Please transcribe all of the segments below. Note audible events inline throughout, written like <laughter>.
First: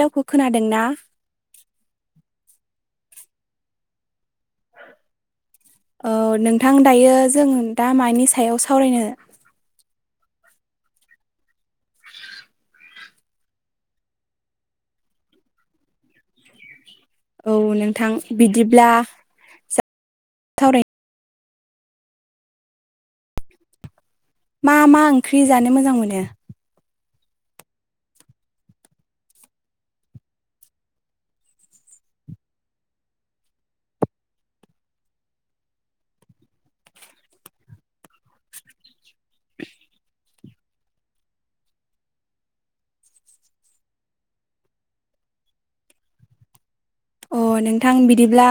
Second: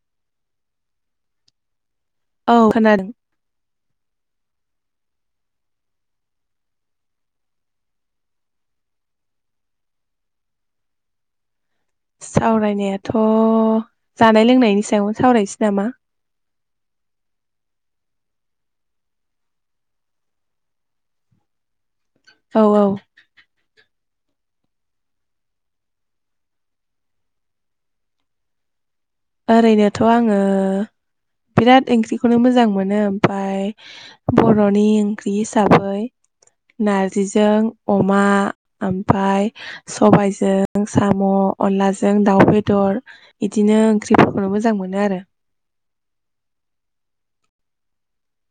रावखौ खोनादों ना औ खोनादों औ नोंथां दायो जों दा मानि सायाव सावरायनो सावरायनाया थ' जानाय लोंनायनि सायावनो सावरायसै नामा औ नोंथां बिदिब्ला सावराय औ औ मा मा ओंख्रि जानो मोजां मोनो ओरैनोथ' आङो बिराद ओंख्रिखौनो मोजां मोनो ओमफ्राय बर'नि ओंख्रि हिसाबै नारजिजों अमा ओमफ्राय सबायजों साम' अनलाजों दाउ बेदर बिदिनो ओंख्रिफोरखौनो मोजां मोनो आरो अ नोंथां बिदिब्ला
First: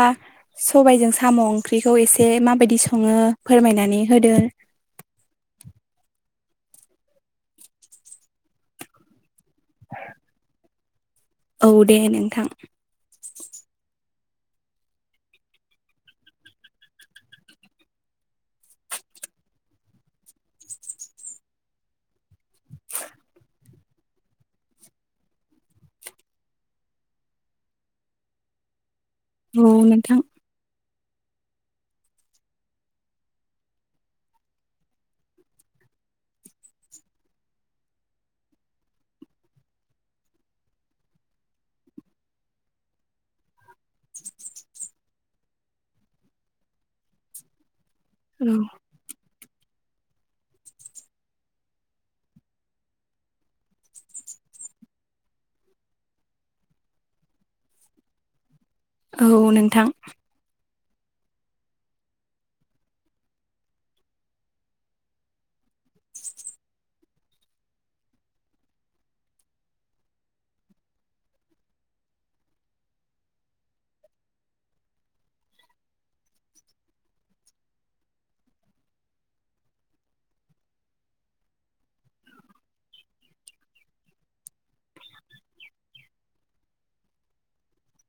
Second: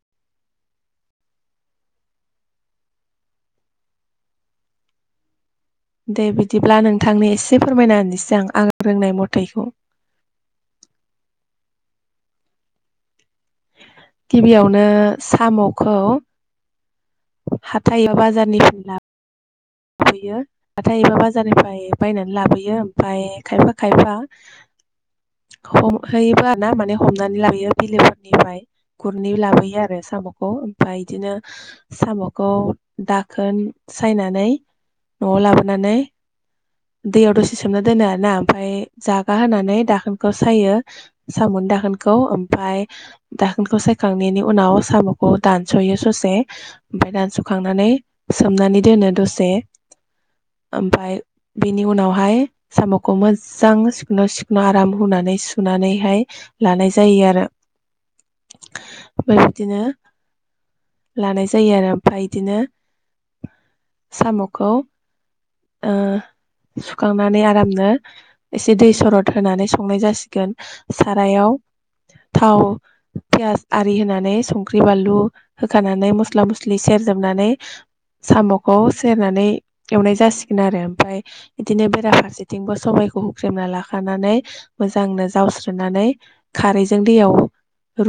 सबायजों साम' ओंख्रिखौ एसे माबायदि सङो फोरमायनानै होदो दे बिदिब्ला नोंथांनि एसे फोरमायना होनोसै आं आं रोंनाय मथायखौ औ दे नोंथां गिबियावनो साम'खौ हाथायाव बाजारनिफ्राय ला लाबोयो हाथाय एबा बाजारनिफ्राय बायनानै लाबोयो ओमफ्राय खायफा खायफा हमहैयोबो आरो ना माने हमनानै लाबोयो बिलोफोरनिफ्राय गुरै औ लाबोयो आरो नोंथां साम' खौ ओमफाय बिदिनो साम'खौ दाखोन सायनानै न'आव लाबोनानै दैयाव दसे सोमना दोनो आरो ना ओमफाय जागा होनानै दाखोनखौ सायो साम' दाखोनखौ ओमफाय दाखोनखौ सायखांनायनि उनाव साम'खौ दानस'यो ससे ओमफ्राय दानस'खांनानै औ सोमनानै दोनो दसे ओमफाय बेनि उनावहाय साम'खौ मोजां सिखोनाव सिखोनाव आराम होनानै सुनानैहाय लानाय जायो आरो औ बेबायदिनो नोंथां लानाय जायो आरो ओमफ्राय बिदिनो साम'खौ ओ सुखांनानै आरामनो एसे दै सरद होनानै संनाय जासिगोन सारायाव थाव पियास आरि होनानै संख्रि बानलु होखानानै मस्ला मस्लि सेरजोबनानै साम'खौ सेरनानै एवनाय जासिगोन आरो ओमफ्राय बिदिनो बेराफारसेथिंबो सबाइखौ हुख्रेमना लाखानानै मोजांनो जावस्रोनानै खारैजों दैयाव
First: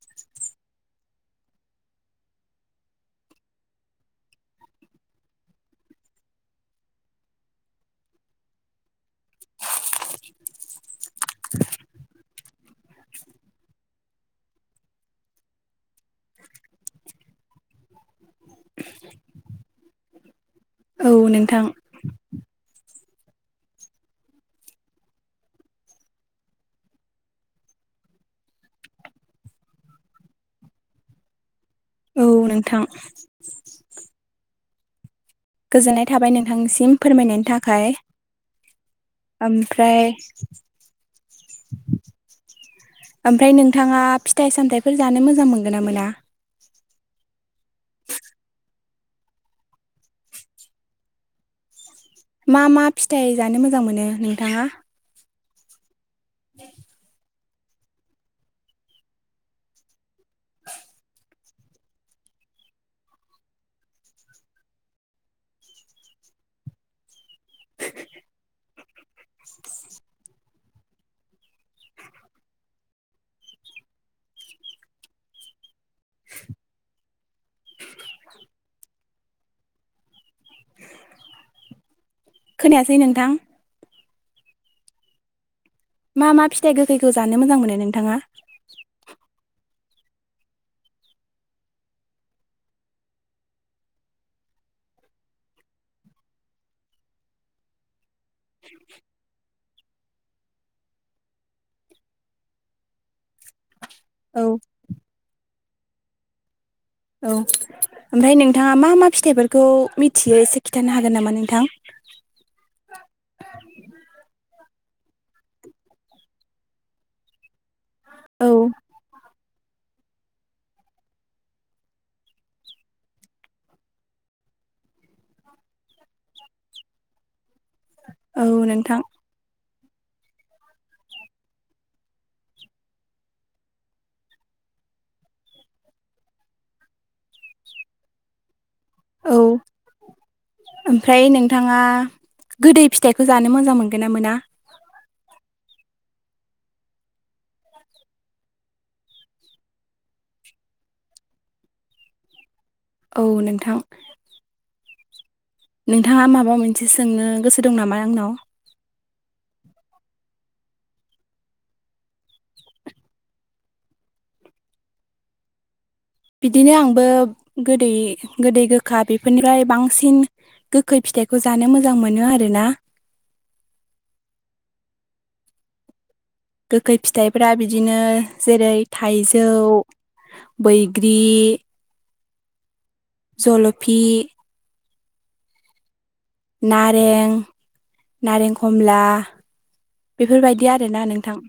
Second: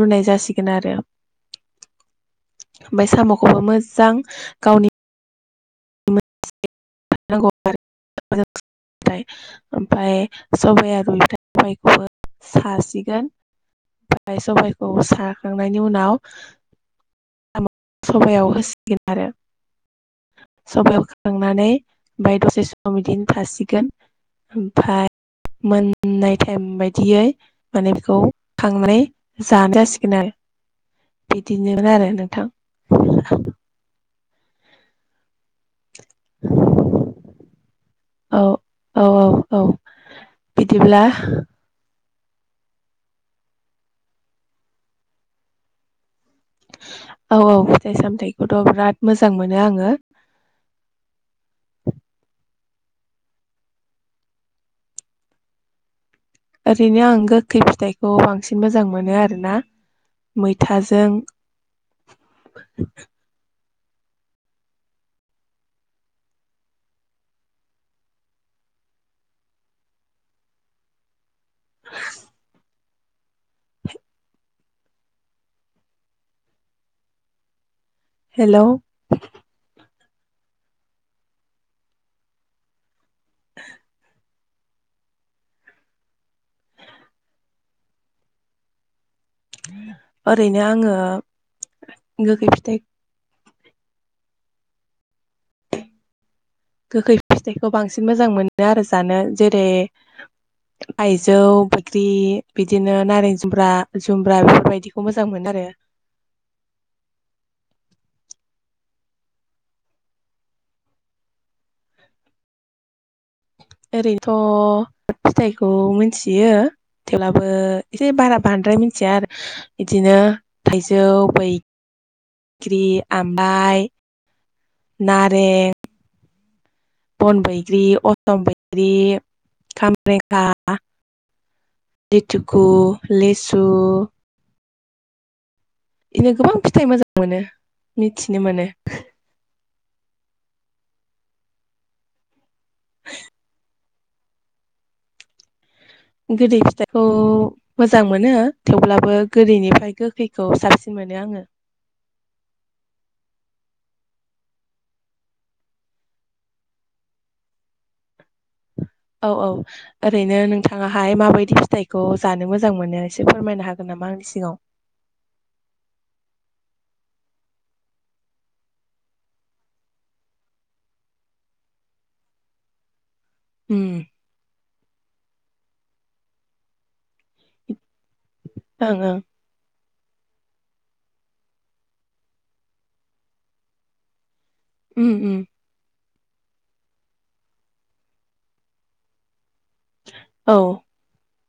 रुनाय जासिगोन आरो ओमफाय साम'खौबो मोजां गावनि <unintelligible> थाय ओमफाय सबाया रुबा <unintelligible> बि सबायखौबो सासिगोन ओमफाय सबायखौ साखांनायनि उनाव सबायाव होसिगोन आरो सबायाव औ नोंथां खांनानै ओमफाय दसे सम बिदिनो थासिगोन ओमफाय मोननाय टाइम बायदियै माने बेखौ खांनानै जानो जासिगोन आरो बिदिनोमोन आरो नोंथां गोजोननाय थाबाय नोंथांसिम फोरमायनायनि थाखाय औ औ औ ओमफ्राय बिदिब्ला ओमफ्राय नोंथाङा फिथाइ सामथायाइफोर जानो मोजां मोनगोन ना मोना औ औ फिथाइ सामथाइखौथ' बिराद मोजां मोनो आङो मा मा फिथाइ जानो मोजां मोनो नोंथाङा ओरैनो आं गोखै फिथाइ खौ बांसिन मोजां मोनो आरोना मैथाजों <inaudible> <inaudible> <inaudible> हेल' खोनायासै नोंथां <inaudible> मा मा फिथाइ गोखैखौ जानो मोजां मोनो नोंथाङा ओरैनो आङो गोखै फिथाइ गोखै फिथाइखौ बांसिन मोजां मोनो आरो जानो जेरै थाइजौ बैग्रि बिदिनो नारें जुमब्रा औ जुमब्रा बेफोरबायदिखौ मोजां मोनो आरो औ ओमफ्राय नोंथाङा मा मा फिथाइफोरखौ मिथियो एसे खिन्थानो हागोन नामा नोंथां ओरैनोथ फिथाइखौ मिथियो थेवब्लाबो एसे बारा औ बांद्राय मिथिया आरो बिदिनो थाइजौ बैग्रि आमला नारें बन बैग्रि असम औ बैग्रि नोंथां खामरेगा लिटुकु लिसु इदिनो गोबां फिथाइ मोजां मोनो मिथिनो मोनो औ <inaudible> ओमफ्राय नोंथाङा गोदै फिथाइखौ जानो मोजां मोनगोना मोना गोदै फिथाइखौ मोजां मोनो थेवब्लाबो गोदैनिफ्राय गोखैखौ साबसिन मोनो आङो औ नोंथां नोंथाङा माबा मोनसे सोंनो गोसो दं नामा आंनाव औ औ ओरैनो नोंथाङाहाय माबायदि फिथाइखौ जानो मोजां मोनो एसे फोरमायनो हागोन नामा आंनि सिगाङाव बिदिनो आंबो गोदै गोदै गोखा बेफोरनिफ्राय बांसिन गोखै फिथाइखौ जानो मोजां मोनो आरोना उम गोखै फिथाइफ्रा बिदिनो जेरै ओं ओं थाइजौ जौ बैग्रि जलफि उम उम नारें नारें खमला औ बेफोरबायदि आरोना नोंथां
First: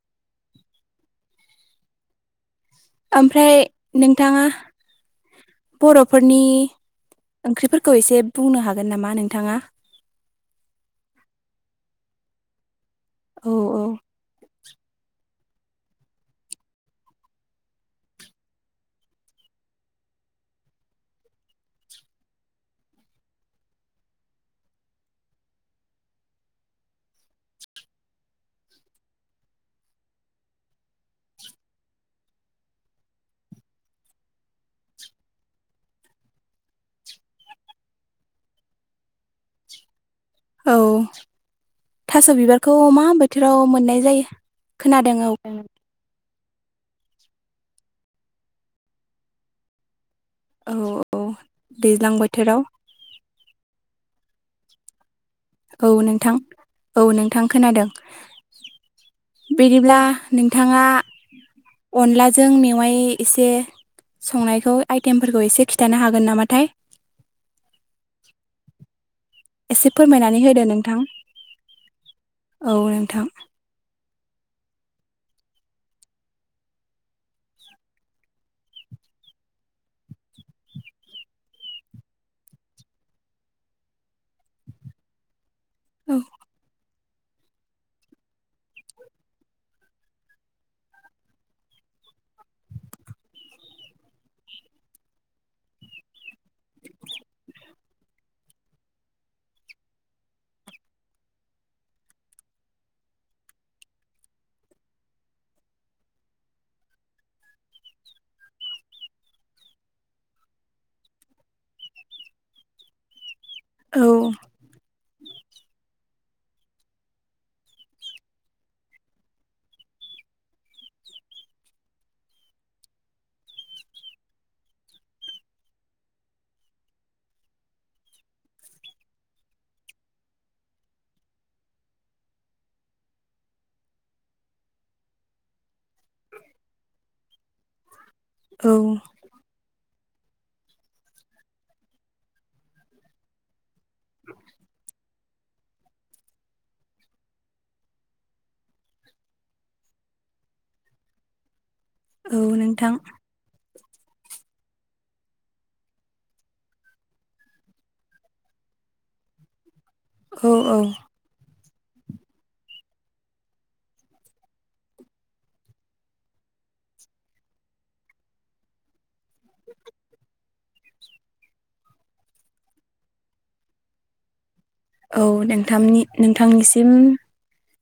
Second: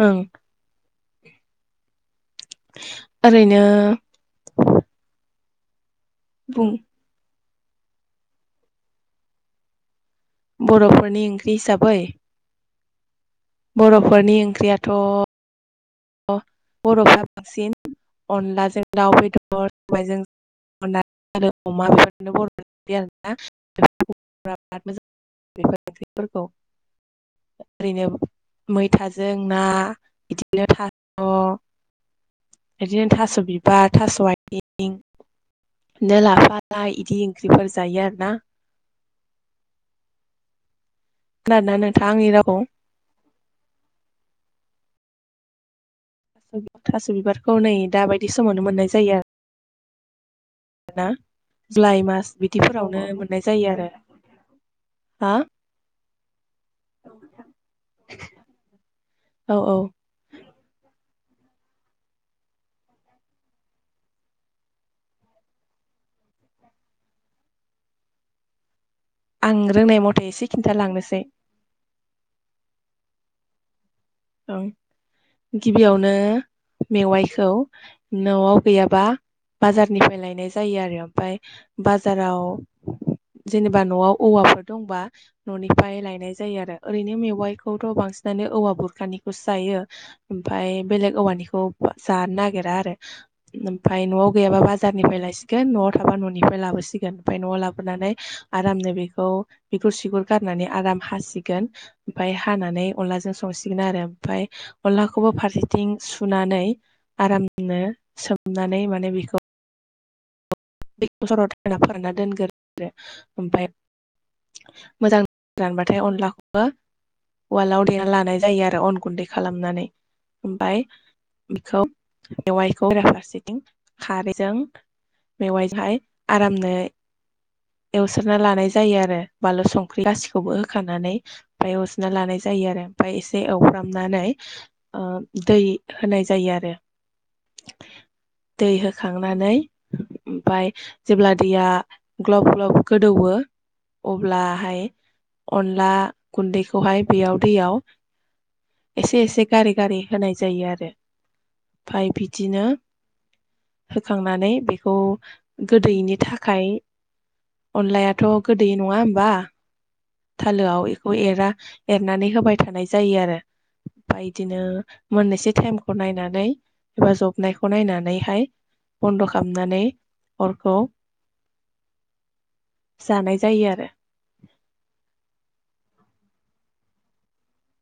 ओं ओमफ्राय ओरैनो नोंथाङा बर'फोरनि बुं ओंख्रिफोरखौ एसे बुंनो हागोन नामा नोंथाङा बर'फोरनि ओंख्रि हिसाबै औ औ बर'फोरनि ओंख्रियाथ बर'फ्रा बांसिन अनलाजों दाउ बेदर सबायजों अमा बेफोरनो बर' ओंख्रि आरोना बिराद मोजां बेफोर ओंख्रिफोरखौ ओरैनो मैथाजों ना बिदिनो थास बिदिनो थास बिबार थास आइथिं बिनो लाफा लाइ इदि ओंख्रिफोर जायो आरोना औ खोनादोंना नोंथाङा थास आंनि रावखौ बिबारखौ मा बा बोथोराव मोननाय जायो खोनादों औ थास बिबारखौ नै दाबायदि समावनो मोननाय जायो आरो औ हा जुलाइ दैज्लां मास बोथोराव बिदिफोराव नो मोननाय जायो आरो हा औ नोंथां औ नोंथां खोनादों औ औ बिदिब्ला नोंथाङा अनलाजों मेवाय एसे संनायखौ आइटेमफोरखौ एसे खिन्थानो हागोन नामाथाय आं एसे रोंनाय मथे फोरमायनानै एसे होदो नोंथां खिन्थालांनोसै औ नोंथां औ गिबियावनो मेवाइखौ न'आव गैयाबा बाजारनिफ्राय लायनाय जायो आरो ओमफ्राय बाजाराव जेनेबा न'आव औवाफोर दंबा न'निफ्राय लायनाय जायो आरो ओरैनो मेवाइखौथ बांसिनानो औवा बुर खानिखौसो जायो ओमफ्राय बेलेग औवानिखौ जानो नागिरा आरो। ओमफ्राय न'आव गैयाबा बाजारनिफ्राय लायसिगोन न'आव थाबा न'निफ्राय लाबोसिगोन ओमफ्राय न'आव लाबोनानै। आरामनो बेखौ बिगुर सिगुर गारनानै आराम हासिगोन ओमफ्राय हानानै अनलाजों संसि गोन आरो ओमफ्राय अनलाखौबो फारसेथिं सुनानै। आरामनो सोमनानै माने बेखौ। दै सरद होना फोरानना दोनग्रोदो ओमफ्राय औ। मोजां रानबाथाय अनलाखौबो वालाव देना लानाय जायो आरो अन गुन्दै खालामनानै ओमफ्राय बेखौ मेएवाइखौराफारसेथिं खारैजों मेवाइजोंहाय आरामनो एवस्रना लानाय जायो आरो बानलु संख्रि गाैखौबो होखानानै। ओमफ्राय एवजना लानाय जायो आरो ओमफ्राय एसे एवफ्रामनानै दै। होनाय जायो आरो औ दै होखांनानै ओमफफ्राय जेब्ला दैया ग्लब ग्लब गोदौवो। अब्लाहाय अनला गुन्दैखौहाय बेयाव दैयाव एसे एसे गारि गारि होनाय जायो आरो। ओमफाय औ बिदिनो नोंथां होखांनानै बेखौ। थ गोदैनि थाखाय अनलायाथ' गोदै नङा होमबा। औ औ थालोआव बेखौ एरा एरनानै होबाय थानाय जायो आरो। ओमफ्राय इदिनो मोननैसो टाइमखौ नायनानै एबा जबनायखौ नायनानैहाय। बन्द' खालामनानै अरखौ। जानाय जायो आरो औ नोंथांनि नोंथांनिसिम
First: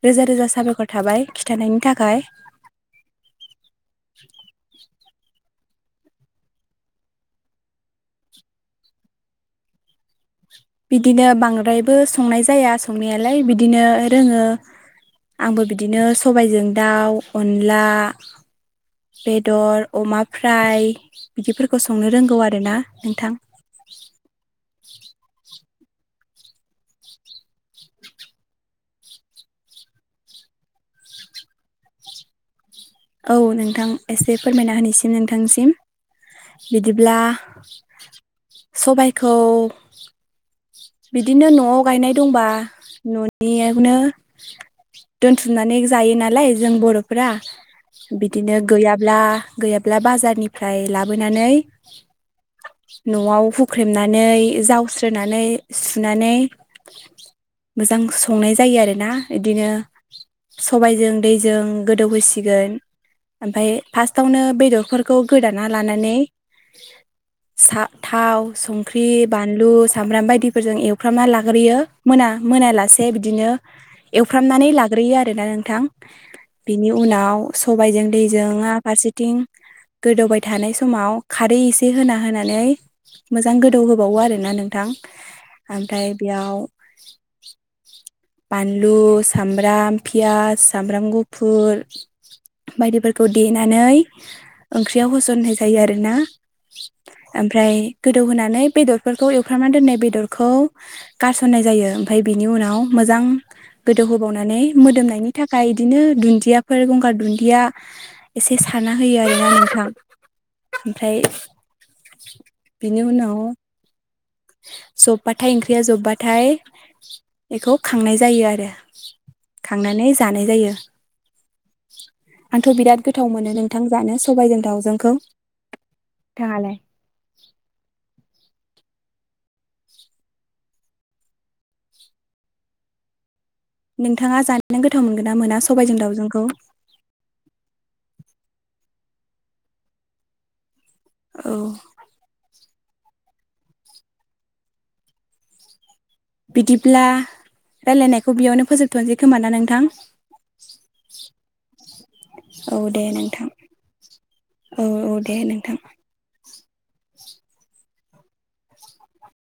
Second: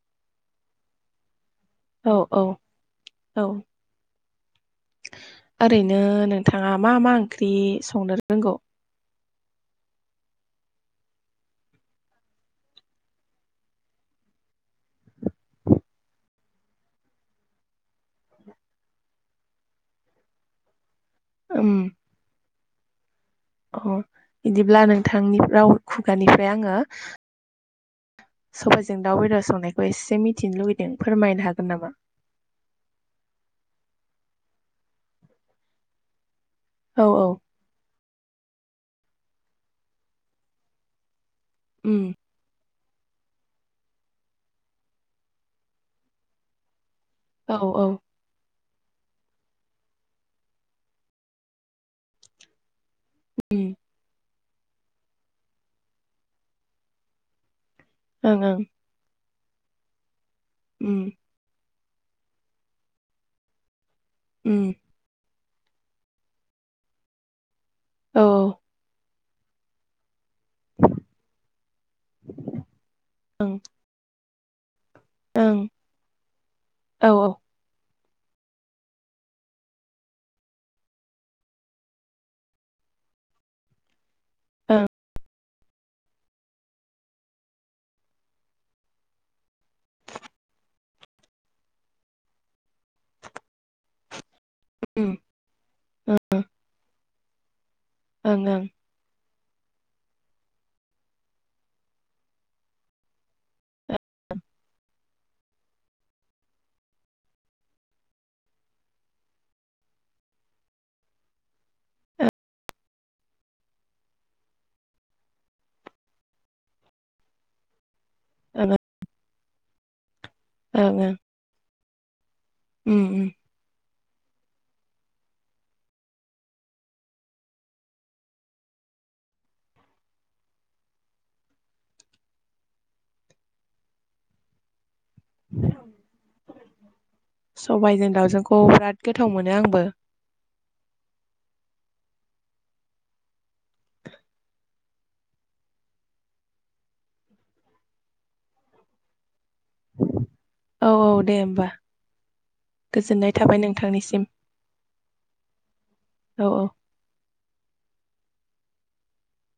रोजा रोजा साबायखर थाबाय खिन्थानायनि। औ थाखाय औ औ। ओरैनो नोंथाङा मा मा ओंख्रि संनो रोंगौ। बिदिनो बांद्रायबो संनाय जाया संनायालाय बिदिनो रोङो। आंबो बिदिनो सबायजों दाउ अनला। बेदर अमा फ्राय उम बिदिफोरखौ संनो रोंगौ आरोना नोंथां। अ बिदिब्ला नोंथांनि राव खुगानिफ्राय आङो। सबायजों दाव बेदर संनायखौ एसे मिथिनो लुगैदों फोरमायनो हागोन नामा। औ नोंथां एसे फोरमायना होनायसिम नोंथांसिम औ बिदिब्ला औ सबाइखौ बिदिनो न'आव उम गायनाय दंबा न'नि बेयावनो दोनथुमनानै जायो नालाय जों बर'फोरा। औ औ बिदिनो गैयाब्ला गैयाब्ला बाजारनिफ्राय लाबोनानै न'आव उम हुख्रेमनानै जावस्रोनानै सुनानै मोजां ओं संनाय ओं जायो आरोना बिदिनो उम सबायजों दैजों गोदौहैसिगोन ओमफ्राय फार्स्टआवनो उम बेदरफोरखौ गोदाना लानानै औ थाव संख्रि बानलु सामब्राम बायदि जों एवफ्रामना लाग्रोयो मोना मोनालासे बिदिनो ओं एवफ्रामनानै ला आरोना ओं नोंथां बिनि औ उनाव सबायजों दैजों फारसेथिं गोदौबाय थानाय समाव खारै एसे होना होनानै मोजां गोदौ होबावो आरो मोना ओं नोंथां ओमफ्राय बेयाव बानलु सामब्राम पियास सामब्राम गुफुर बायदिफोरखौ देनानै ओंख्रियाव उम होसननाय जायो आरोना ओमफ्राय गोदौ ओं होनोनानै ओं बेदर बेफोरखौ एवफ्रामनानै दोननाय बेदरखौ गारसननाय जायो ओमफ्राय बिनि उनाव मोजां गोदौहोबावनानै मोदोमनायनि थाखाय इदिनो दुन्दियाफोर गंगार दुन्दिया एसे साना होयो आरोना नोंथां ओमफ्राय बेनि उनाव जब्बाथाय ओंख्रिया जब्बाथाय बेखौ खांनाय जायो आरो ओं खांनानै जानाय जायो ओं ओं आंथ' उम बिराद गोथाव उम मोनो नोंथां जानो सबायजों दावजोंखौ नोंथाङा लाय नोंथाङा जानो गोथाव मोनगोन ना मोना सबायजों दाउजोंखौ सबायजों दावजोंखौ बिराद गोथाव मोनो आंबो औ बिदिब्ला रायलायनायखौ बेयावनो फोजोबथ'नोसै खोमा ना नोंथां औ औ दे होमबा औ दे गोजोननाय नोंथां थाबाय नोंथांनिसिम औ औ दे नोंथां औ औ